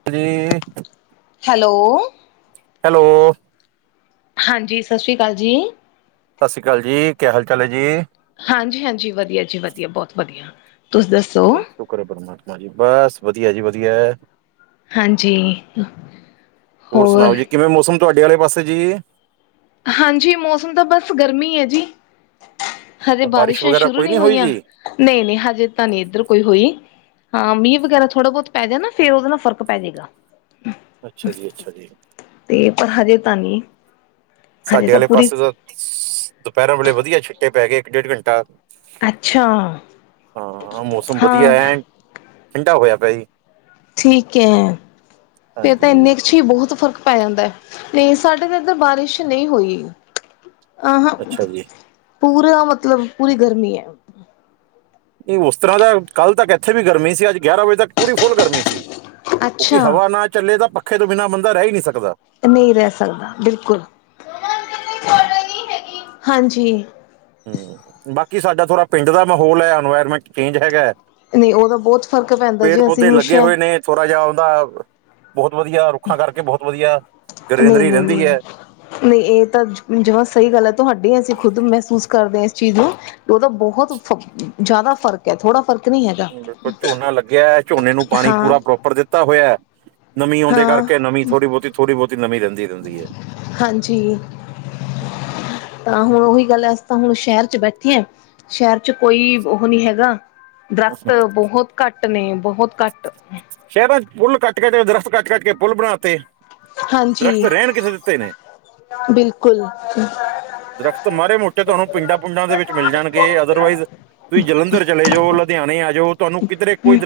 [unintelligible] Hello hello ਹਾਂਜੀ ਸਾਸ ਸ੍ਰੀ ਕਾਲ ਜੀ। ਸਾਸਰੀ ਕਾਲ ਜੀ, ਕੀ ਹਾਲ-ਚਾਲ ਐ ਜੀ? ਹਾਂਜੀ-ਹਾਂਜੀ ਵਧੀਆ ਜੀ ਵਧੀਆ ਬੋਤ ਵਧੀਆ ਤੁਸੀਂ ਦੱਸ? ਚਲੋ ਸ਼ੁਕਰ ਏ ਪਰਮਾਤਮਾ ਜੀ, ਬਸ ਵਧੀਆ ਜੀ ਵਧੀਆ। ਹਾਂਜੀ ਹੋਰ ਸੁਣਾਓ ਜੀ ਕਿਵੇਂ ਮੌਸਮ ਤੁਆਡੇ ਆਲੇ ਪਾਸੇ ਜੀ? ਹਾਂਜੀ ਮੌਸਮ ਤਾਂ ਬਸ ਗਰਮੀ ਐ ਜੀ, ਹਜੇ ਅੱਛਾ ਬਾਰਿਸ਼ ਬਾਰਿਸ਼ਾਂ ਵਗੈਰਾ ਸ਼ੁਰੂ ਕੋਈ ਨੀ ਨਹੀਂ ਹੋਈ ਹੋਈਆਂ। ਜੀ ਨਈ-ਨਈ ਹਜੇ ਤਾਂ ਨੀ ਐਧਰ ਕੋਈ ਹੋਈ। ਹਾਂ ਮੀਂ ਵਗੈਰਾ ਥੋੜ੍ਹਾ-ਬੋਤ ਪੈਜੇ ਨਾ ਫਿਰ ਓਦੇ ਨਾਲ਼ ਫਰਕ ਪੈ ਜੇਗਾ। ਅੱਛਾ ਜੀ-ਅੱਛਾ ਜੀ। ਪੇ ਤਾਂ ਹਜੇ ਤਾਂ ਨੀ। ਸਾਡੇ ਆਲੇ ਪਾਸੇ ਤਾਂ [unintelligible] ਦੋਪੈਰਾਂ ਵੇਲੇ ਵਧੀਆ ਛਿੱਟੇ ਪੈ ਗਏ ਇੱਕ-ਡੇਢ ਘੰਟਾ, ਅੱਛਾ ਹਾਂ ਮੌਸਮ ਵਧੀਆ ਹਾਂ ਐਨ ਠੰਡਾ ਹੋਯਾ ਪਯਾ ਜੀ। ਠੀਕ ਐ, ਫੇਰ ਤਾਂ ਹਾਂਜੀ ਐਨੇ ਚ ਚੀ ਬੋਹੁਤ ਫ਼ਰਕ ਪੈ ਜਾਂਦਾ ਨਈ ਸਾਡੇ ਤਾਂ ਐਧਰ ਬਾਰਿਸ਼ ਨਈ ਹੋਈ। ਆਹ ਹਾਂ, ਅੱਛਾ ਜੀ ਪੂਰਾ ਮਤਲਬ ਪੂਰੀ ਗਰਮੀ ਐ। ਓ ਉਸ ਤਰ੍ਹਾਂ ਦਾ ਕੱਲ੍ਹ ਤੱਕ ਇੱਥੇ ਵੀ ਗਰਮੀ ਸੀ ਅੱਜ ਗਿਆਰਾਂ ਵਜੇ ਤੱਕ ਪੂਰੀ ਫੁੱਲ ਗਰਮੀ ਸੀ। ਕਿਉਂਕਿ ਅੱਛਾ ਹਵਾ ਨਾ ਚੱਲੇ ਤਾਂ ਪੱਖੇ ਤੋਂ ਬਿਨਾਂ ਬੰਦਾ ਰਹਿ ਈ ਨੀ ਸਕਦਾ। ਨਈ ਰਹਿ ਸਕਦਾ ਬਿਲਕੁਲ, ਹਾਂਜੀ। ਹਮ, ਬਾਕੀ ਸਾਡਾ ਥੋਰਾ ਪਿੰਡ ਦਾ ਮਾਹੌਲ ਹੈ ਇਨਵਾਇਰਮੈਂਟ ਚੇਂਜ ਹੈਗਾ ਨਈ ਉਹਦਾ ਬਹੁਤ ਫ਼ਰਕ ਪੈਂਦਾ ਜੀ ਅਸੀਂ ਨੂੰ ਸ਼ ਥੋਰਾ ਜਿਆ ਉਹਦਾ ਬਹੁਤ ਵਧੀਆਂ ਰੁੱਖਾਂ ਕਰਕੇ ਬਹੁਤ ਵਧੀਆਂ ਗਰੀਨਰੀ ਰਹਿੰਦੀ ਐ ਨਈ ਇਹ ਤਾਂ ਜ ਜਮਾਂ ਸਹੀ ਗੱਲ ਐ ਤੁਹਾਡੀ ਅਸੀਂ ਖੁਦ ਮਹਿਸੂਸ ਕਰਦੇ ਆ ਇਸ ਚੀਜ਼ ਨੂੰ ਉਹਤਾ ਬਹੁਤ ਫ਼ ਜ਼ਿਆਦਾ ਫ਼ਰਕ ਐ ਥੋੜ੍ਹਾ ਫ਼ਰਕ ਨਹੀਂ ਹੈਗਾ ਬਿਲਕੁਲ ਝੋਨਾ ਲੱਗਿਆਂ ਏ ਝੋਨੇ ਨੂੰ ਪਾਣੀ ਹਾਂ ਪੂਰਾ ਪਰੋਪਰ ਦਿੱ ਤਾ ਹੋਇਆਂ ਨਮੀ ਆਉਂਦੇ ਹਾਂ ਕਰਕੇ ਨੀਂ ਥੋੜ੍ਹੀ ਬਹੁਤੀ- ਥੋੜ੍ਹੀ ਬਹੁਤੀ ਨਮੀ ਰਹਿੰਦੀ-ਰਹਿੰਦੀ ਐ ਹਾਂਜੀ ਤਾਂ ਹੋ ਉਹੀ ਗੱਲ ਐ ਤਾਂ ਹੁਣ ਸ਼ਹਿਰ ਚ ਬੈਠੇ ਆ ਸ਼ਹਿਰ ਚ ਕੋਈ ਓਹ ਨੀ ਹੈਗਾ ਦਰਖ਼ਤ ਬਹੁਤ ਘੱਟ ਨੇ ਬਹੁਤ ਘੱਟ ਸ਼ਹਿਰਾਂ ਚ ਪੁੱਲ ਕੱਟ ਕੇ ਦਰਖ਼ਤ ਕੱਟ-ਕੱਟ ਕੇ ਪੁੱਲ ਬਣਾ ਤੇ। ਹਾਂਜੀ ਈਨੇ ਕਿੱਥੇ ਦਿੱਤੇ ਨੇ। ਬਿਲਕੁਲ ਦਰਖ਼ਤ ਮਾੜੇ ਮੋਟੇ ਤੁਹਾਨੂੰ ਪਿੰਡਾਂ-ਪਿੰਡੋਂ ਦੇ ਵਿੱਚ ਮਿਲ ਜਾਣਗੇ ਅਦਰਵਾਈਜ਼ ਤੁਸੀਂ ਜਲੰਧਰ ਚਲੇ ਜਾਓ ਲ ਨੀ ਆਜੋ ਹ ਹੂੰ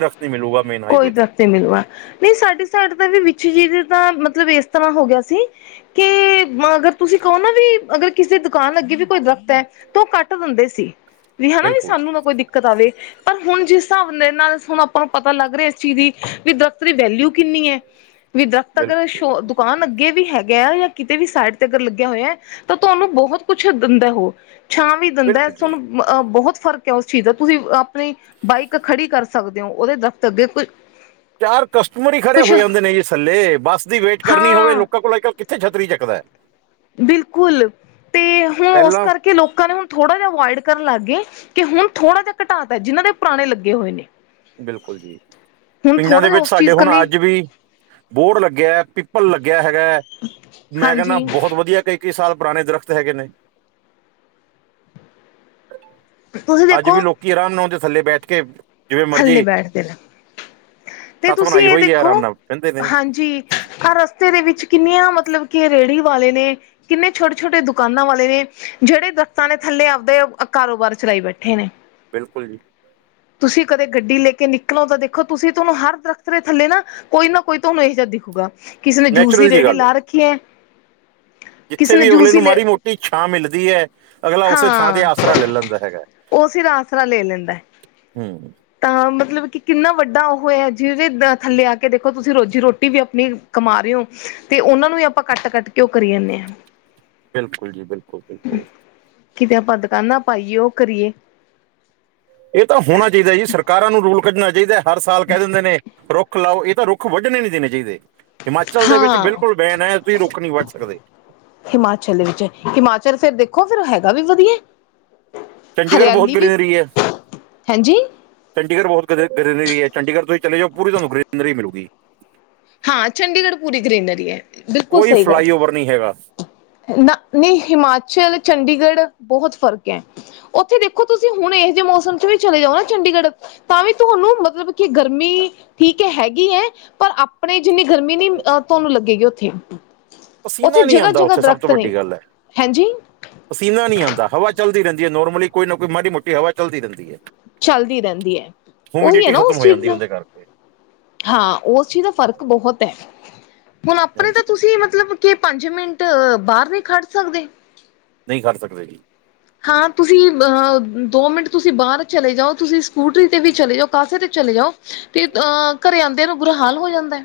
ਕੋਈ ਤੇ ਦਰਖ਼ਤ ਨੀ ਮਿਲੂਗਾ ਨੀ ਸਾਡੇ ਸਾਡੇ ਤਾਂ ਵੀ ਵਿੱਚ ਜੀ ਦਾ ਮਤਲਬ ਇਸ ਤਰ੍ਹਾਂ ਹੋ ਗਿਆ ਸੀ ਕਿ ਮਗਰ ਤੁਸੀਂ ਕਹੋ ਨਾ ਵੀ ਅਗਰ ਕਿਸੇ ਦੁਕਾਨ ਅੱਗੇ ਵੀ ਕੋਈ ਦਰਖ਼ਤ ਐ ਤਾਂ ਉਹ ਕੱਟ ਦਿੰਦੇ ਸੀ ਵੀ ਹਨਾ ਵੀ ਬਿਲਕੁਲ ਸਾਨੂੰ ਨਾ ਕੋਈ ਦਿੱਕਤ ਆਵੇ ਪਰ ਹੁਣ ਜਿਸ ਹਿਸਾਬ ਦੇ ਨਾਲ਼ ਹੁਣ ਆਪਾਂ ਨੂੰ ਪਤਾ ਲੱਗ ਰਿਹਾ ਇਸ ਚੀਜ਼ ਦੀ ਵੀ ਦਰਖ਼ਤ ਦੀ ਵੈਲਿਊ ਕਿੰਨੀ ਐ ਵੀ ਦਰਖ਼ਤ ਅਗਰ ਬਿਲਕੁਲ ਸ਼ੋ ਜੀ, ਦੁਕਾਨ ਬਿਲਕੁਲ ਅੱਗੇ ਵੀ ਹੈਗਾ ਯਾ ਕਿਤੇ ਵੀ ਸਾਈਡ ਤੇ ਅਗਰ ਲੱਗਿਆਂ ਹੋਇਆਂ ਤਾਂ ਤੁਹਾਨੂੰ ਬਹੁਤ ਕੁਛ ਦਿੰਦਾ ਉਹ ਛਾਂ ਵੀ ਦਿੰਦਾ ਬਿਲਕੁਲ ਜੀ ਸਾਨੂੰ ਮਅ ਬਹੁਤ ਫ਼ਰਕ ਐ ਉਸ ਚੀਜ਼ ਦਾ, ਤੁਸੀਂ ਆਪਣੀ ਬਾਈਕ ਖੜ੍ਹੀ ਕਰ ਸਕਦੇ ਓ ਉਹਦੇ ਦਰਖ਼ਤ ਅੱਗੇ ਕ ਚਾਰ ਕਸਟਮਰ ਈ ਖੜ੍ਹੇ ਹੋ ਜਾਂਦੇ ਨੇ ਜੀ ਥੱਲੇ, ਬੱਸ ਦੀ ਵੇਟ ਕਰਨੀ ਹੋਵੇ ਹਾਂ ਲੋਕਾਂ ਕੋਲ ਕ ਕਿੱਥੇ ਛੱਤਰੀ ਚੱਕਦਾ ਐ। ਬਿਲਕੁਲ ਤੇ ਹੁਣ ਉਸ ਪਹਿਲਾਂ ਕਰਕੇ ਲੋਕਾਂ ਨੂੰ ਥੋੜ੍ਹਾ ਜਿਹਾ ਅਵੋਇਡ ਕਰਨ ਲੱਗ ਗੇ। ਕਿ ਹੁਣ ਥੋੜਾ ਜਾ ਘਟਾ ਤਾ ਜਿਹਨਾਂ ਦੇ ਪੁਰਾਣੇ ਲੱਗੇ ਹੋਏ ਨੇ ਬਿਲਕੁਲ ਜੀ। ਹੁਣ ਪਿੰਡਾਂ ਦੇ ਥੋੜ੍ਹਾ ਜਿਹਾ ਵਿੱਚ ਉਸ ਸਾਡੇ ਚੀਜ਼ ਹੁਣ ਕੰਨੀ ਅੱਜ ਵੀ ਬੋਹੜ ਲੱਗਿਆ ਪਿੱਪਲ ਲੱਗਿਆ ਹੈਗਾ। ਮੈਂ ਕਹਿੰਨਾ ਹਾਂਜੀ ਬਹੁਤ ਵਧੀਆ ਕਈ-ਕਈ ਸਾਲ ਪੁਰਾਣੇ ਦਰੱਖ਼ਤ ਹੈਗੇ ਨੇ ਤੁਸੀਂ ਅੱਜ ਵੀ ਦੇਖੋ ਲੋਕੀ ਆਰਾਮ ਨਾਲ ਉਹਦੇ ਥੱਲੇ ਬੈਠ ਕੇ ਜਿਵੇਂ ਥੱਲੇ ਮਰਜ਼ੀ ਬੈਠ ਦੇਣ ਤੇ ਸੱਥ ਤੁਸੀਂ ਬਣਾਈ ਇਹ ਹੋਈ ਹੈ ਦੇਖੋ, ਆਰਾਮ ਨਾਲ ਕਹਿੰਦੇ ਨੇ ਹਾਂਜੀ। ਆਹ ਰਸਤੇ ਦੇ ਵਿੱਚ ਕਿੰਨੀਆਂ ਮਤਲਬ ਕਿ ਰੇਹੜੀ ਵਾਲੇ ਨੇ ਕਿੰਨੇ ਛੋਟੇ-ਛੋਟੇ ਦੁਕਾਨਾਂ ਵਾਲੇ ਨੇ ਜਿਹੜੇ ਦਰੱਖ਼ਤਾਂ ਦੇ ਥੱਲੇ ਆਪਦੇ ਕਾਰੋਬਾਰ ਚਲਾਈ ਬੈਠੇ ਨੇ। ਬਿਲਕੁਲ ਜੀ। ਤੁਸੀਂ ਕਦੇ ਗੱਡੀ ਲੈ ਕੇ ਨਿਕਲੋ ਤਾਂ ਦੇਖੋ ਤੁਸੀਂ ਤੁਹਾਨੂੰ ਹਰ ਦਰੱਖ਼ਤ ਦੇ ਥੱਲੇ ਨਾ ਕੋਈ ਨਾ ਕੋਈ ਤੁਹਾਨੂੰ ਇਹੋ ਜਾ ਦਿਖੂਗਾ ਕਿਸੇ ਨੇ ਜੂਸ ਦੀ ਨੈਚੁਰਲ ਜੀ ਰੇਹੜੀ ਗੱਲ ਹੈ ਲਾ ਰੱਖ ਛੇ [unintelligible] [inaudible] ਜਿੱਥੇ ਵੀ ਅਗਲੇ ਨੂੰ ਮਾੜੀ ਮੋਟੀ ਛਾਂ ਮਿਲਦੀ ਐ, ਅਗਲਾ ਉਸੇ ਥਾਂ ਤੇ ਹਾਂ ਆਸਰਾ ਲੈ ਲੈਂਦਾ ਹੈਗੈ। ਉਹ ਫਿਰ ਆਸਰਾ ਲੇ ਲੈਂਦੈ। ਹੂੰ। ਤਾਂ, ਮਤਲਬ ਕਿ, ਕਿੰਨਾ ਵੱਡਾ ਉਹ। ਹੋਇਆ ਜਿਦੇ ਥੱਲੇ ਆ ਕੇ ਦੇਖੋ, ਤੁਸੀਂ ਰੋਜ਼ੀ-ਰੋਟੀ ਵੀ ਆਪਣੀ ਕਮਾ ਰਹੇ ਓ ਤੇ ਉਨਾਂ ਨੂੰ ਵੀ ਆਪਾਂ ਕੱਟ-ਕੱਟ। ਕਿਉਂ ਕਰੀ ਜਾਨੇ ਆਂ? ਬਿਲਕੁਲ ਜੀ, ਬਿਲਕੁਲ, ਬਿਲਕੁਲ। ਕਿਤੇ ਆਪਾਂ ਦੁਕਾਨਾਂ ਪਾਈਏ, ਉਹ ਕਰੀਏ। ਇਹ ਤਾਂ ਹੋਣਾ ਚਾਹੀਦਾ ਏ ਜੀ, ਸਰਕਾਰਾਂ ਨੂੰ ਰੂਲ ਕੱਢਣਾ ਚਾਈਦੈ, ਹਰ ਸਾਲ ਕਹਿ ਦਿੰਦੇ ਨੇ ਰੁੱਖ ਰੁੱਖ ਲਾਓ, ਇਹ ਤਾਂ ਰੁੱਖ ਵੱਢਣੇ ਨੀ ਦੇਣੇ ਚਾਈਦੇ ਹਿਮਾਚਲ ਦੇ ਵਿੱਚ ਹਾਂ ਬਿਲਕੁਲ ਬੈਨ ਐ, ਤੁਸੀਂ ਰੁੱਖ ਨੀ ਵੱਢ ਸਕਦੇ। ਹਿਮਾਚਲ ਦੇ ਵਿੱਚ, ਹਿਮਾਚਲ ਫੇਰ ਦੇਖੋ ਫੇਰ ਹੈਗਾ ਵੀ ਵਧੀਐ। ਚੰਡੀਗੜ੍ਹ ਬਹੁਤ ਹਰਿਆਲੀ ਵੀ [inaudible] ਹੈਂ ਜੀ। ਚੰਡੀਗੜ ਬਹੁਤ [unintelligible] ਗ੍ਰਿਲਰੀ, ਚੰਡੀਗੜ ਤੁਸੀਂ ਚਲੇ ਜਾਓ ਪੂਰੀ ਤੁਹਾਨੂੰ [unintelligible] ਗ੍ਰਿਨਰੀ ਮਿਲੂਗੀ। ਹਾਂ, ਚੰਡੀਗੜ੍ਹ ਪੂਰੀ ਗਰੀਨਰੀ ਹੈ, ਬਿਲਕੁਲ ਕੋਈ ਸਹੀ ਗੱਲ। ਫਲਾਈਓਵਰ ਨਹੀਂ ਹੈਗਾ ਨਾ, ਨਹੀਂ ਹਿਮਾਚਲ, ਚੰਡੀਗੜ੍ਹ ਬਹੁਤ ਫ਼ਰਕ ਐ। ਉੱਥੇ ਦੇਖੋ ਤੁਸੀਂ, ਹੁਣ ਇਹੋ ਜਿਹੇ ਮੌਸਮ ਚ ਵੀ ਚਲੇ ਜਾਓ ਨਾ ਚੰਡੀਗੜ੍ਹ। ਤਾਂ ਵੀ ਤੁਹਾਨੂੰ ਮਤਲਬ, ਕਿ ਗਰਮੀ, ਠੀਕ ਏ, ਹੈਗੀ ਹੈ ਪਰ। ਆਪਣੇ ਜਿੰਨੀ ਗਰਮੀ ਨੀ, ਆ ਤੁਆਨੂੰ ਲੱਗੇਗੀ। ਉੱਥੇ। ਉੱਥੇ ਪਸੀਨਾ ਨਹੀਂ ਆਉਂਦਾ ਜਗ੍ਹਾ-ਜਗ੍ਹਾ ਉੱਥੇ ਸਭ ਤੋਂ ਦਰਖਤ ਵੱਡੀ ਨੇ, ਗੱਲ ਹੈ ਹੈਂ ਜੀ। ਪਸੀਨਾ ਨੀ ਆਂਦਾ, ਹਵਾ ਚੱਲਦੀ ਰੈਂਦੀ ਏ, ਨੋਰਮਲੀ ਕੋਈ ਨਾ ਕੋਈ ਮਾੜੀ ਮੋਟੀ ਹਵਾ ਚੱਲਦੀ ਰਹਿੰਦੀ ਏ। ਚੱਲਦੀ [unintelligible] ਰਹਿੰਦੀ ਹੈ ਉਹੀ ਹੈ ਹੀਊਮਡਿਟੀ ਨਾ ਖਤਮ ਉਸ ਹੋ ਚੀਜ਼ ਜਾਂਦੀ ਆ ਦਾ ਓਦੇ ਕਰਕੇ। ਹਾਂ, ਉਸ ਚੀਜ਼ ਦਾ ਫ਼ਰਕ ਬਹੁਤ ਹੈ, ਹੁਣ ਆਪਣੇ ਤਾਂ ਹਾਂਜੀ ਤੁਸੀਂ ਮਤਲਬ। ਕੀ ਪੰਜ ਮਿੰਟ, ਬਾਹਰ ਨਹੀਂ ਖੜ ਸਕਦੇ। ਨਹੀਂ ਖੜ ਸਕਦੇ, ਜੀ। ਹਾਂ ਤੁਸੀਂ, ਅਹ ਦੋ ਮਿੰਟ ਤੁਸੀਂ, ਬਾਹਰ ਚਲੇ ਜਾਓ, ਤੁਸੀਂ ਸਕੂਟਰੀ ਤੇ ਵੀ ਚਲੇ ਜਾਓ, ਕਾਸੇ ਤੇ ਚਲੇ ਜਾਓ ਤੇ, ਅਹ ਘਰੇ ਆਂਦਿਆਂ ਨੂੰ ਬੁਰਾ ਹਾਲ ਹੋ ਜਾਂਦੈ।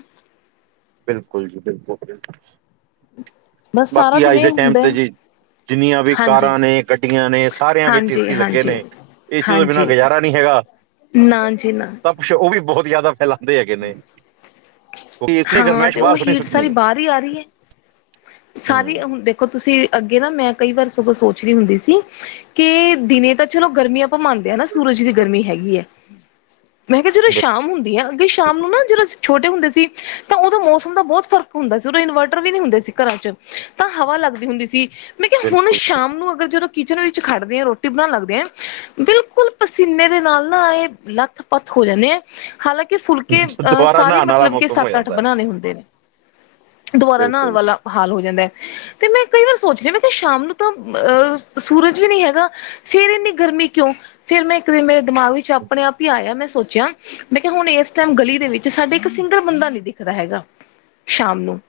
ਬਿਲਕੁਲ ਜੀ, ਬਿਲਕੁਲ, ਬਿਲਕੁਲ ਬਸ ਸਾਰਾ ਬਾਕੀ ਦਿਨ ਅੱਜ ਇਹ ਦੇ ਟੈਮ ਹੁੰਦਾ ਤੇ ਹੈ ਜੀ। ਜਿੰਨੀਆਂ ਵੀ ਹਾਂਜੀ ਕਾਰਾਂ ਨੇ, ਗੱਡੀਆਂ ਨੇ, ਸਾਰਿਆਂ ਵਿੱਚ ਹਾਂਜੀ ਏਸੀ ਲੱਗੇ ਹਾਂਜੀ ਨੇ। ਏੇਸੀ ਤੋਂ ਬਿਨਾ ਹਾਂਜੀ ਗੁਜ਼ਾਰਾ ਨੀ ਹੈਗਾ। ਨਾ ਜੀ ਨਾ। ਕੁਛ ਉਹ ਵੀ ਬਹੋਤ ਜਿਆਦਾ ਫੈਲਾਂਦੇ ਹੈਗੇ ਨੇ। [unintelligible] ਕੇ ਹਾਂ ਗਰਮਾਇਸ਼ ਤੇ ਬਾਹਰ ਉਹ ਥੋੜ੍ਹੀ ਹੀਟ ਸੁੱਟਣੀ ਸਾਰੀ ਏ। ਬਾਹਰ ਹੀ ਆ ਰਹੀ ਹੈ ਸਾਰੀ ਹੁਣ, ਦੇਖੋ ਤੁਸੀਂ, ਅੱਗੇ ਨਾ, ਮੈਂ ਕਈ ਵਾਰ ਸਗੋਂ ਸੋਚ ਰਈ ਹੁੰਦੀ ਸੀ। ਕਿ ਦਿਨੇ ਤਾਂ ਚਲੋ ਗਰਮੀ ਆਪਾਂ ਮੰਨਦੇ ਹਾਂ ਨਾ, ਸੂਰਜ ਦੀ ਗਰਮੀ ਹੈਗੀ ਹੈ। ਮੈਂ ਕਿਹਾ ਜਦੋਂ ਬਿਲ- ਸ਼ਾਮ ਹੁੰਦੀ ਆ, ਅੱਗੇ ਸ਼ਾਮ ਨੂੰ ਨਾ ਜਦੋਂ ਅਸੀ ਛੋਟੇ ਹੁੰਦੇ ਸੀ। ਤਾਂ ਉਦੋਂ ਮੌਸਮ ਦਾ ਬਹੁਤ ਫ਼ਰਕ ਹੁੰਦਾ ਸੀ, ਉਦੋਂ ਇਨਵਰਟਰ ਵੀ ਨੀ ਹੁੰਦੇ ਸੀ, ਘਰਾਂ 'ਚ, ਤਾਂ ਹਵਾ ਲੱਗਦੀ ਹੁੰਦੀ ਸੀ। ਮੈਂ ਕਿਹਾ ਹੁਣ ਬਿਲਕੁਲ ਸ਼ਾਮ ਨੂੰ, ਅਗਰ ਜਦੋਂ ਕਿਚਨ ਵਿੱਚ ਖੜਦੇ ਆ, ਰੋਟੀ ਬਣਾਉਣ ਲੱਗਦੇ ਆ। ਬਿਲਕੁਲ ਪਸੀਨੇ ਦੇ ਨਾਲ ਨਾ, ਆਂਏ ਲੱਥ-ਪੱਥ ਹੋ ਜਾਂਨੇ ਆ, ਹਾਲਾਂਕਿ ਫੁਲਕੇ ਅਹ ਦੁਬਾਰਾ ਸਾਰੇ, ਨਹਾਉਣ ਵਾਲਾ ਮਤਲਬ ਕਿ ਮੌਸਮ ਹੋ ਸੱਤ-ਅੱਠ ਜਾਂਦਾ ਹੈ ਬਣਾਣੇ ਹੁੰਦੇ ਨੇ, ਦੁਬਾਰਾ ਨਹਾਣ ਬਿਲਕੁਲ ਜੀ ਵਾਲਾ ਹਾਲ ਹੋ ਜਾਂਦਾ ਏ, ਤੇ ਮੈਂ ਕਈ ਵਾਰ ਸੋਚਦੀ ਅ, ਮੈਂ ਕਿਹਾ ਸ਼ਾਮ ਨੂੰ ਤਾਂ ਅਹ ਸੂਰਜ ਵੀ ਨੀ ਹੈਗਾ। ਫੇਰ ਇੰਨੀ ਗਰਮੀ ਕਿਉਂ? ਫੇਰ ਮੈਂ ਇੱਕ ਦਿਨ ਮੇਰੇ ਦਿਮਾਗ ਵਿੱਚ ਆਪਣੇ-ਆਪ ਈ ਆਇਆ, ਮੈਂ ਸੋਚਿਆ। ਮੈਂ ਕਿਹਾ ਹੁਣ ਇਸ ਟੈਮ ਗਲੀ ਦੇ ਵਿੱਚ, ਸਾਡੇ ਇੱਕ ਸਿੰਗਲ ਬੰਦਾ ਨੀ ਦਿਖਦਾ ਹੈਗਾ, ਸ਼ਾਮ ਨੂੰ।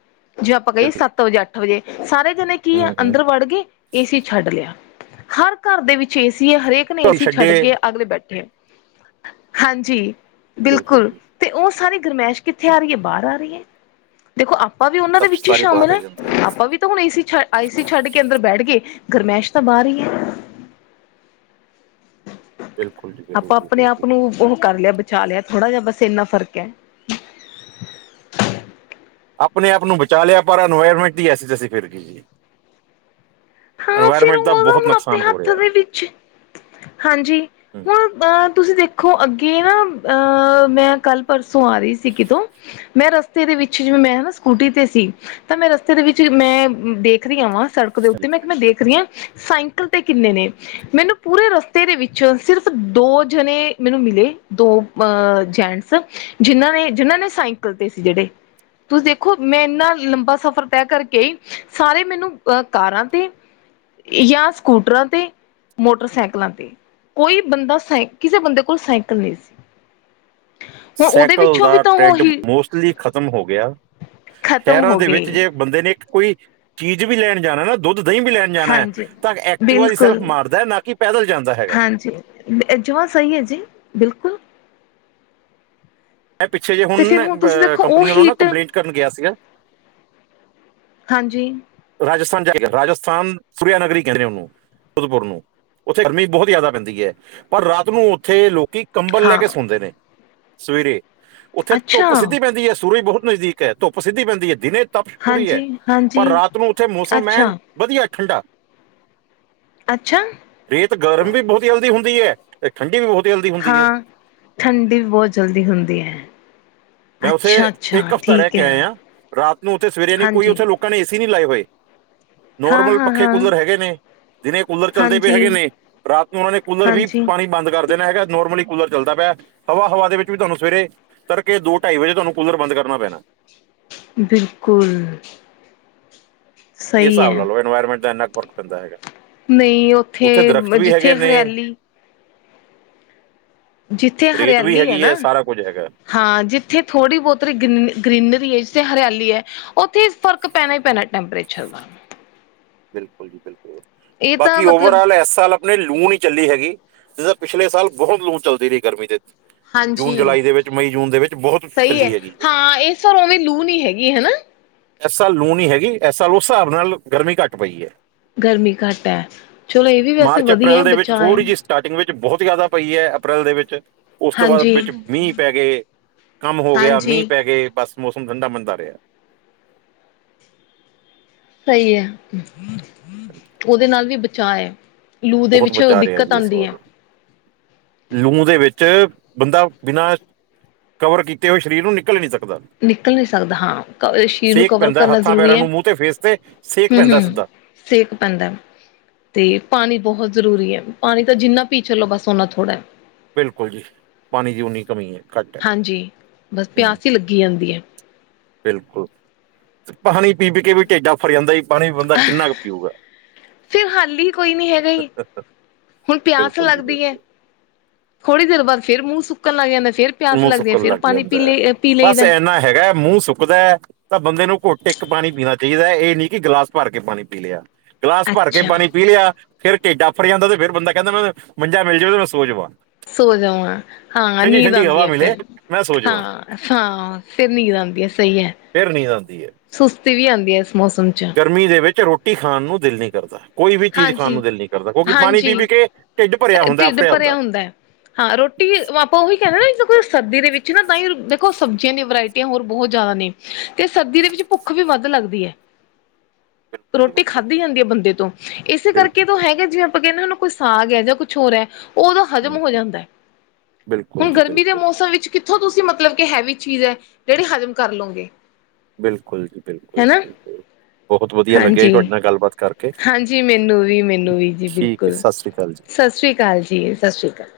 ਜੇ ਆਪਾਂ ਕਹੀਏ ਬਿਲਕੁਲ ਸੱਤ ਵਜੇ, ਅੱਠ ਵਜੇ, ਸਾਰੇ ਜਣੇ ਕੀ ਆ ਹੂੰ ਹੂੰ ਅੰਦਰ ਵੜ ਗੇ। ਏ ਸੀ ਛੱਡ ਲੇਆ। ਹਰ ਘਰ ਦੇ ਵਿੱਚ ਏ ਸੀ ਐ। ਹਰੇਕ ਨੇ ਏ ਧੁੱਪ ਸੀ ਛੱਡ ਛੱਡੇ ਕੇ ਅਗਲੇ ਬੈਠੇ ਐ। ਹਾਂਜੀ, ਬਿਲਕੁਲ ਤੇ ਓ ਸਾਰੀ ਗਰਮੈਸ਼ ਕਿੱਥੇ ਆ ਹੂੰ, ਰੀ ਏ, ਬਾਰ ਆ ਰੀ ਏ। ਦੇਖੋ ਆਪਾਂ ਵੀ ਓਨਾਂ ਦੇ ਤਪਸ਼ ਵਿੱਚ ਈ ਸਾਰੀ ਬਾਹਰ ਸ਼ਾਮਿਲ ਰਹਿ ਐਂ। ਜਾਂਦੀ ਹੈ ਆਪਾਂ ਵੀ ਤਾਂ ਹੁਣ ਏ ਸੀ ਆਏ ਸੀ। ਛੱਡ ਕੇ ਅੰਦਰ ਬੈਠ ਗੇ ਗਰਮੈਸ਼ ਤਾਂ ਬਾਰ ਈ ਐ। ਬਿਲਕੁਲ ਜੀ ਬਿਲਕੁਲ ਆਪਾਂ ਬਿਲਕੁਲ ਅਪਣੇ-ਆਪ ਬਿਲਕੁਲ। ਨੂੰ ਓ ਕਰ ਲੇਆ ਬਚਾ ਲੇਆ ਥੋੜਾ ਜਾ, ਬਸ ਏਨਾ ਫ਼ਰਕ ਐ। ਅਪਣੇ ਆਪ ਨੂੰ ਬਚਾ ਲੇਆ ਪਰ ਇਨਵਾਇਰਮੈਂਟ ਦੀ ਐਸੀ ਤੈਸੀ ਫਿਰ ਗੀ ਜੀ। ਹਾਂ ਫਿਰ ਦਾ ਓ ਤਾਂ ਬਹੁਤ ਹੁਣ ਅਪਣੇ ਨੁਕਸਾਨ ਹੋ ਹੱਥ ਰਿਹਾ ਹੈ ਦੇ ਵਿੱਚ ਏ। ਹਾਂਜੀ। ਹਾਂ ਹੂੰ। ਅ ਤੁਸੀ ਦੇਖੋ ਅੱਗੇ ਨਾ ਅ ਮੈਂ ਕੱਲ-ਪਰਸੋਂ ਆ ਰੀ ਸੀ ਕਿਤੋਂ ਮੈਂ ਰਸਤੇ ਦੇ ਵਿੱਚ ਵੀ ਮੈਂ ਨਾ ਸਕੂਟੀ ਤੇ ਸੀ। ਤਾਂ ਮੈਂ ਰਸਤੇ ਦੇ ਵਿੱਚ ਮੈਂ ਦੇਖਰੀ ਆ ਵਾਂ ਸੜਕ ਦੇ ਉੱਤੇ ਮੈਂ ਕ ਮੈਂ ਦੇਖਰੀ ਆਂ ਸਾਈਕਲ ਤੇ ਕਿੰਨੇ ਨੇ? ਮੈਨੂੰ ਪੂਰੇ ਰਸਤੇ ਦੇ ਵਿੱਚ, ਸਿਰਫ ਦੋ ਜਨੇ ਮੈਨੂੰ ਮਿਲੇ। ਦੋ ਅ ਜੈਂਟਸ ਜਿਨਾਂ ਨੇ, ਜਿਨਾਂ ਨੇ ਸਾਈਕਲ ਤੇ ਸੀ ਜੇੜੇ। ਤੁਸੀ ਦੇਖੋ ਮੈਂ ਇੰਨਾ ਲੰਬਾ ਸਫ਼ਰ ਤੈ ਕਰਕੇਈ ਸਾਰੇ ਮੈਨੂੰ ਅ ਕਾਰਾਂ ਤੇ ਯਾਂ ਸਕੂਟਰਾਂ ਤੇ, ਮੋਟਰਸੈਕਲਾਂ ਤੇ। ਕੋਈ ਬੰਦਾ ਸਾਈ, ਕਿਸੇ ਬੰਦੇ ਕੋਲ ਸੈਕਲ ਨੀਸੀ। ਸੈਕਲ ਵੀ ਦਾ ਤਾਂ ਟਰੈਂਡ ਉਹੀ ਮੋਸਟਲੀ ਖਤਮ ਹੋ ਗੇਆ, ਖ਼ਤਮ ਸ਼ੈਰਾਂ ਹੋ ਦੇ ਵਿੱਚ ਗਏ ਜੇ ਬੰਦੇ ਨੇ ਏਕ ਕੋਈ ਚੀਜ ਵੀ ਲੈਣ ਜਾਣਾ ਨਾ ਦੁੱਧ ਦਈਂ ਵੀ ਲੈ ਣ ਜਾਣੈ ਹਾਂਜੀ ਤਾਂ ਐਕਟਿਵਾ ਦੀ ਸੈਲਫ ਬਿਲਕੁਲ ਮਾਰਦੈ ਨਾ ਕੀ ਪੈਦਲ ਜਾਂਦਾ ਹੈਗੈ। ਐ ਜਵਾਂ ਸਈਐ ਜੀ, ਬਿਲਕੁਲ। ਮੈਂ ਪਿੱਛੇ ਜੇ ਤੇ ਫਿਰ ਹੁਨ ਹੁਣ ਬ ਤੁਸੀਂ ਦੇਖੋ ਉਹ ਕੰਪਨੀ ਵਲੋਂ ਨਾ ਹੀਟ ਕੰਪਲੇਂਟ ਕਰਨ ਗੇਆ ਸੀਗਾ ਹਾਂਜੀ। ਰਾਜਸਥਾਨ ਜਾਈਦਾ ਰਾਜਸਥਾਨ ਸੁਰੇਆ ਨਗਰੀ ਕੇਂਦੇ ਓਨੂੰ। ਪੁਰ ਨੂੰ। ਓਥੇ ਗਰਮੀ ਬੋਤ ਜਾਦਾ ਪੈਂਦੀ ਐ। ਪਰ ਰਾਤ ਨੂੰ ਓਥੇ ਲੋਕੀ ਕੰਬਲ ਲੈ ਹਾਂ ਕੇ ਸੌਂਦੇ ਨੇ ਸਵੇਰੇ। ਓਥੇ ਅੱਛਾ ਧੁੱਪ ਸਿੱਧੀ ਪੈਂਦੀ ਐ ਸੂਰਜ ਬੋਹਤ ਨਜ਼ਦੀਕ ਐ। ਧੁੱਪ ਸਿੱਧੀ ਪੈਂਦੀ ਐ। ਦਿਨੇ ਤਪਸ਼ ਪੂਰੀ ਐ, ਹਾਂਜੀ ਪਰ ਹਾਂਜੀ ਰਾਤ ਨੂੰ ਓਥੇ ਮੋਸਮ ਐਨ ਅੱਛਾ ਵਧੀਆ ਠੰਡਾ। ਅੱਛਾ! ਰੇਤ ਗਰਮ ਵੀ ਬੋਹਤ ਜਲਦੀ ਹੁੰਦੀ ਐ ਤੇਠੰਡੀ ਵੀ ਬੋਤ ਜਲਦੀ ਹੁੰਦੀ ਹੈ ਹਾਂ, ਠੰਡੀ ਵੀ ਬੌਤ ਜਲਦੀ ਹੁੰਦੀ ਐ। ਮੈਂ ਓਥੇ ਏਕ ਹਫ਼ਤਾ ਰੈ ਠੀਕ ਕੇ ਹੈ ਆਏਆਂ ਰਾਤ ਨੂੰ ਓਥੇ ਸਵੇਰੇ ਨੀ ਕੋਈ ਹਾਂਜੀ ਓਥੇ ਲੋ ਕਾਂ ਨੇ ਏ ਸੀ ਨੀ ਲਾਏ ਹੋਏ। ਹਾਂ ਨੋਰਮਲ ਹਾਂ ਪੱਖੇ ਹਾਂ ਕੂਲਰ ਹੈਗੇ ਨੇ। ਦਿਨੇ ਕੂਲਰ ਚੱਲਦੇ ਪੇ ਹਾਂਜੀ ਹੈਗੇ ਨੇ ਰਾਤ ਨੂੰ ਓਨਾਂ ਨੇ ਕੂਲਰ ਵੀ ਹਾਂਜੀ ਪਾਣੀ ਬੰਦ ਕਰ ਦੇਣਾ ਹੈਗਾ ਨੋਰਮਲੀ ਕੂਲਰ ਚੱਲਦਾ ਪਿਐ ਹਵਾ ਹਵਾ ਦੇ ਵਿੱਚ ਵੀ ਧੋਆਨੂੰ ਸਵੇਰੇ ਤਰਕੇ ਦੋ ਢਾਈ ਵਜੇ ਧੋਆਨੂੰ ਕੂਲਰ ਬੰਦ ਕਰਨਾ ਪੈਣਾ। ਬਿਲਕੁਲ। ਏ ਸਹੀ ਸਾਬ ਲਾ ਹੈ ਲੋ ਇਨਵਾਇਰਮੈਂਟ ਦਾ ਏਨਾ ਕ ਫਰਕ ਪੈਂਦਾ ਹੈਗੈ। ਨਈ ਓਥੇ ਬ ਜਿੱਥੇ ਨੇ ਹਰਆਲੀ ਜਿੱਥੇ ਰੇਤ ਵੀ ਹਰਆਲੀ ਐ ਹੈਗੀ ਨਾ ਹੈ ਸਾਰਾ ਕੁਝ ਹੈਗਾ ਹਾਂ ਜਿੱਥੇ ਥੋੜ੍ਹੀ ਬੋਤ ਰਿਗਨ ਗ੍ਰਰੀਨਰੀ ਐ ਜਿੱਥੇ ਹਰਆਲੀ ਐ ਓਥੇ ਫ਼ਰਕ ਪੈਨਾ ਈ ਪੈਨਾ ਟੈਂਪਰੇਚਰ ਦਾ। ਬਿਲਕੁਲ ਜੀ ਬਿਲਕੁਲ, ਇਹ ਤਾਂ ਬਾਕੀ ਮਤਲਬ ਓਵਰਆਲ ਐਸ ਸਾਲ ਅਪਨੇ ਲੂੰ ਨੀ ਚੱਲੀ ਹੈਗੀ ਜਿਸਾਂ ਪਿਛਲੇ ਸਾਲ ਬੋਹ ਲੂ ਚਲਦੀ ਰਈ ਗਰਮੀ ਦੇ ਵਿ ਜੂਨ ਹਾਂਜੀ ਜਲਾਈ ਦੇ ਵਿੱਚ ਮਈ ਜੂਨ ਦੇ ਵਿੱਚ ਬੋਹਤ ਸਹੀ ਹੈ ਚੱਲੀ ਐਗੀ। ਹਾਂ ਇਸ ਵਾਰ ਉਵੇਂ ਲੂ ਨਹੀਂ ਹੈਗੀ ਹਨਾ ਐਸਾਲ ਲੂ ਨੀ ਹੈਗੀ। ਐਸਾਲ ਓਸ ਸਾਬ ਨਾਲ ਗਰਮੀ ਘੱਟ ਪਈ ਐ। ਗਰਮੀ ਘੱਟੈ। ਚਲੋ ਏਵੀ ਵੈਸੇ ਵਧੀਐ ਬਚਾਅ ਐ। ਸਟਾਟਿੰਗ ਵਿੱਚ ਬਹੁਤ ਜਾ਼ਦਾ ਪਈ ਐ ਅਪ੍ਰੈਲ ਦੇ ਵਿੱਚ ਓਸ ਤੋਂ ਬਾਅਦ ਹਾਂਜੀ ਵਿੱਚ ਮੀਂਹ ਪੈਗੇ ਕੰਮ ਹੋ ਗਿਆ ਹਾਂਜੀ ਮੀਂਹ ਪੈਗੇ ਬੱਸ ਮੋਸਮ ਠੰਡਾ ਮੰਦਾ ਰਿਆ। ਸਈ ਐ, ਉਦੇ ਨਾਲ ਵੀ ਬਚਾਅ ਐ। ਲੂ ਦੇ ਬਹੁਤ ਵਿੱਚ ਬਚਾ ਦਿੱਕਤ ਆਂਦੀ ਐ। ਲੂੰ ਦੇ ਵਿੱਚ ਬੰਦਾ ਬਿਨਾਂ ਕਵਰ ਕੀਤੇ ਓਏ ਸਰੀਰ ਨੂੰ ਨਿੱਕਲ ਨੀ ਸਕਦਾ। ਨਿੱਕਲ ਨੀਂ ਸਗਦਾ ਹਾਂ ਕ ਸਸੀ਼ਰ ਨੂੰ ਸੇਕ ਕਵਰ ਪੈਂਦਾ ਕਰਨਾ ਹੱਥਾਂ ਜ਼ਰੂਰੀ ਪੈਰਾਂ ਐ ਨੂੰ ਮੂੰਹ ਤੇ ਫੇਸ ਤੇ ਸੇਕ ਪੈਂਦਾ ਹੂੰ-ਹੂੰ। ਸਿੱਧਾ ਸੇਕ ਪੈਂਦੈ। ਤੇ ਪਾਣੀ ਬਹੁਤ ਜ਼ਰੂਰੀ ਐ ਪਾਣੀ ਤਾ ਜਿੰਨਾ ਪੀ ਚੱਲੋ ਬਸ ਓਨਾ ਥੋੜ੍ਹੈ। ਬਿਲਕੁਲ ਜੀ ਪਾਣੀ ਦੀ ਉਨੀ ਕਮੀ ਐ। ਹਾਂਜੀ, ਬਸ ਪਿਆਸ ਹੀ ਲੱਗੀ ਜਾਂਦੀ ਐ। ਬਿਲਕੁਲ, ਪਾਣੀ ਪੀ-ਪੀ ਕੇ ਵੀ ਢਿੱਡ ਆਫ਼ਰ ਜਾਂਦਾ ਜੀ। ਪਾਣੀ ਵੀ ਬੰਦਾ ਕਿੰਨਾ ਕੁ ਪੀਊਗਾ? ਫਿਰ ਹੱਲ ਹੀ ਕੋਈ ਨੀ ਹੈਗਾ ਹੀ, ਹੁਣ ਪਿਆਸ ਬਿਲਕੁਲ ਜੀ ਲੱਗਦੀ ਐ। ਬਿਲਕੁਲ ਥੋੜੀ ਦੇਰ ਬਾਦ ਫੇਰ ਮੂੰਹ ਸੁੱਕਣ ਲੱਗ ਜਾਂਦਾ ਫਿਰ ਪਿਆਸ ਮੂੰਹ ਲੱਗਦੀ ਹੈ ਸੁੱਕਣ ਫਿਰ ਲੱਗ ਪਾਣੀ ਜਾਂਦਾ ਪੀ ਐ ਲਈ ਪੀ ਬਸ ਲਈਦਾ ਇੰਨਾ ਹੈਗਾ ਮੂੰਹ ਸੁੱਕ ਸੁਕਦਾ ਤਾਂ ਬੰਦੇ ਨੂੰ ਘੁੱਟ ਇੱਕ ਪਾਣੀ ਪੀਣਾ ਚਾਹੀਦਾ ਇਹ ਨੀ ਕੀ ਗਿਲਾਸ ਭਰ ਕੇ ਪਾਣੀ ਪੀ ਲਿਆ। ਗਿਲਾਸ ਭਰ ਕੇ ਅੱਛਾ ਪਾਣੀ ਪੀ ਲਿਆ। ਫੇਰ ਢਿੱਡ ਆਫ਼ਰ ਜਾਂਦਾ ਤੇ ਫਿਰ ਬੰਦਾ ਕਹਿੰਦਾ ਮੈਂ ਮੰਜਾ ਮਿਲ ਜਾਵੇ ਮੈਂ ਸੋ ਜਾਵਾਂ। ਸੋ ਜਾਵਾਂ, ਹਾਂ ਠੰਡੀ ਨੀਂਦ ਠੰਡੀ ਹਵਾ ਆਂਦੀ ਮਿਲੇ ਫਿਰ ਮੈਂ ਸੋ ਜਾਵਾਂ ਹਾਂ-ਹਾਂ ਫਿਰ ਨੀਂਦ ਆਂਦੀ ਆ ਸਹੀ ਐ। ਫਿਰ ਨੀਂਦ ਆਂਦੀ ਐ। ਸੁਸਤੀ ਵੀ ਆਂਦੀ ਐ ਇਸ ਮੌਸਮ ਚ ਗਰਮੀ ਦੇ ਵਿੱਚ ਰੋ ਰੋਟੀ ਖਾਣ ਨੂੰ ਦਿਲ ਨੀ ਕਰਦਾ। ਕੋਈ ਵੀ ਚੀਜ਼ ਖਾਣ ਹਾਂਜੀ ਨੂੰ ਦਿਲ ਨੀ ਕਰਦਾ ਕਿਉਂਕਿ ਪਾਣੀ ਹਾਂਜੀ ਪੀ-ਪੀ ਕੇ ਢਿੱਡ ਭਰਿਆ ਹੁੰਦਾ ਢਿੱਡ ਆਫ਼ਰਿਆ ਭਰਿਆ ਹੁੰਦਾ। ਹੈ। ਹਾਂ ਰੋਟੀ ਆਪਾਂ ਉਹੀ ਕਹਿੰਦੇ ਨਾ ਸਰਦੀ ਦੇ ਵਿੱਚ ਤਾਂ ਹੀ ਦੇਖੋ ਸ਼ਬਜੀਆਂ ਦੀ ਵਰਾਇਟੀ। ਤੇ ਹੋਰ ਬਹੁਤ ਜ਼ਿਆਦਾ ਨੇ ਤੇ ਸਰਦੀ ਦੇ ਵਿੱਚ ਭੁੱਖ ਵੀ ਵੱਧ ਲੱਗਦੀ ਐ। [inaudible] ਬਿਲਕੁਲ ਜੀ ਰੋਟੀ ਬਿਲਕੁਲ ਖਾਧੀ ਜਾਂਦੀ ਐ ਬੰਦੇ ਤੋਂ, ਇਸੇ ਕਰਕੇ ਜਦੋ ਬਿਲਕੁਲ ਹੈਗੇ ਜਿਵੇਂ ਆਪਾਂ ਕਹਿਨੇ ਹੂੰਦੇ ਕੋਈ ਸਾਗ ਹੈ ਜਾਂ ਕੁਛ ਹੋਰ ਹੈ। ਉਹਦਾ ਹੂੰ ਹਜ਼ਮ ਹੋ ਹੂੰ ਜਾਂਦਾ ਬਿਲਕੁਲ ਹੁਣ ਜੀ ਗਰਮੀ ਦੇ ਬਿਲਕੁਲ ਮੌਸਮ ਵਿੱਚ ਕਿੱਥੋਂ ਤੁਸੀਂ ਮਤਲਬ ਕਿ ਹੈਵੀ ਚੀਜ਼ ਐ ਜੇਹੜੀ ਹਜ਼ਮ ਕਰ ਲਉਗੇ। ਬਿਲਕੁਲ ਜੀ-ਬਿਲਕੁਲ ਜੀ-ਬਿਲਕੁਲ, ਬਹੁਤ ਵਧੀਆ ਲੱਗਿਆ ਜੀ ਹਾਂਜੀ। ਤੁਹਾਡੇ ਨਾਲ ਗੱਲਬਾਤ ਕਰਕੇ ਹਾਂਜੀ, ਮੈਨੂੰ ਵੀ ਮੈਨੂੰ ਵੀ ਜੀ ਠੀਕ ਹੈ ਬਿਲਕੁਲ, ਸਤਿ ਸ੍ਰੀ ਅਕਾਲ ਜੀ ਸ਼ਾਸਰੀ ਕਾਲ ਜੀ, ਸ਼ਾਸਰੀ ਕਾਲ।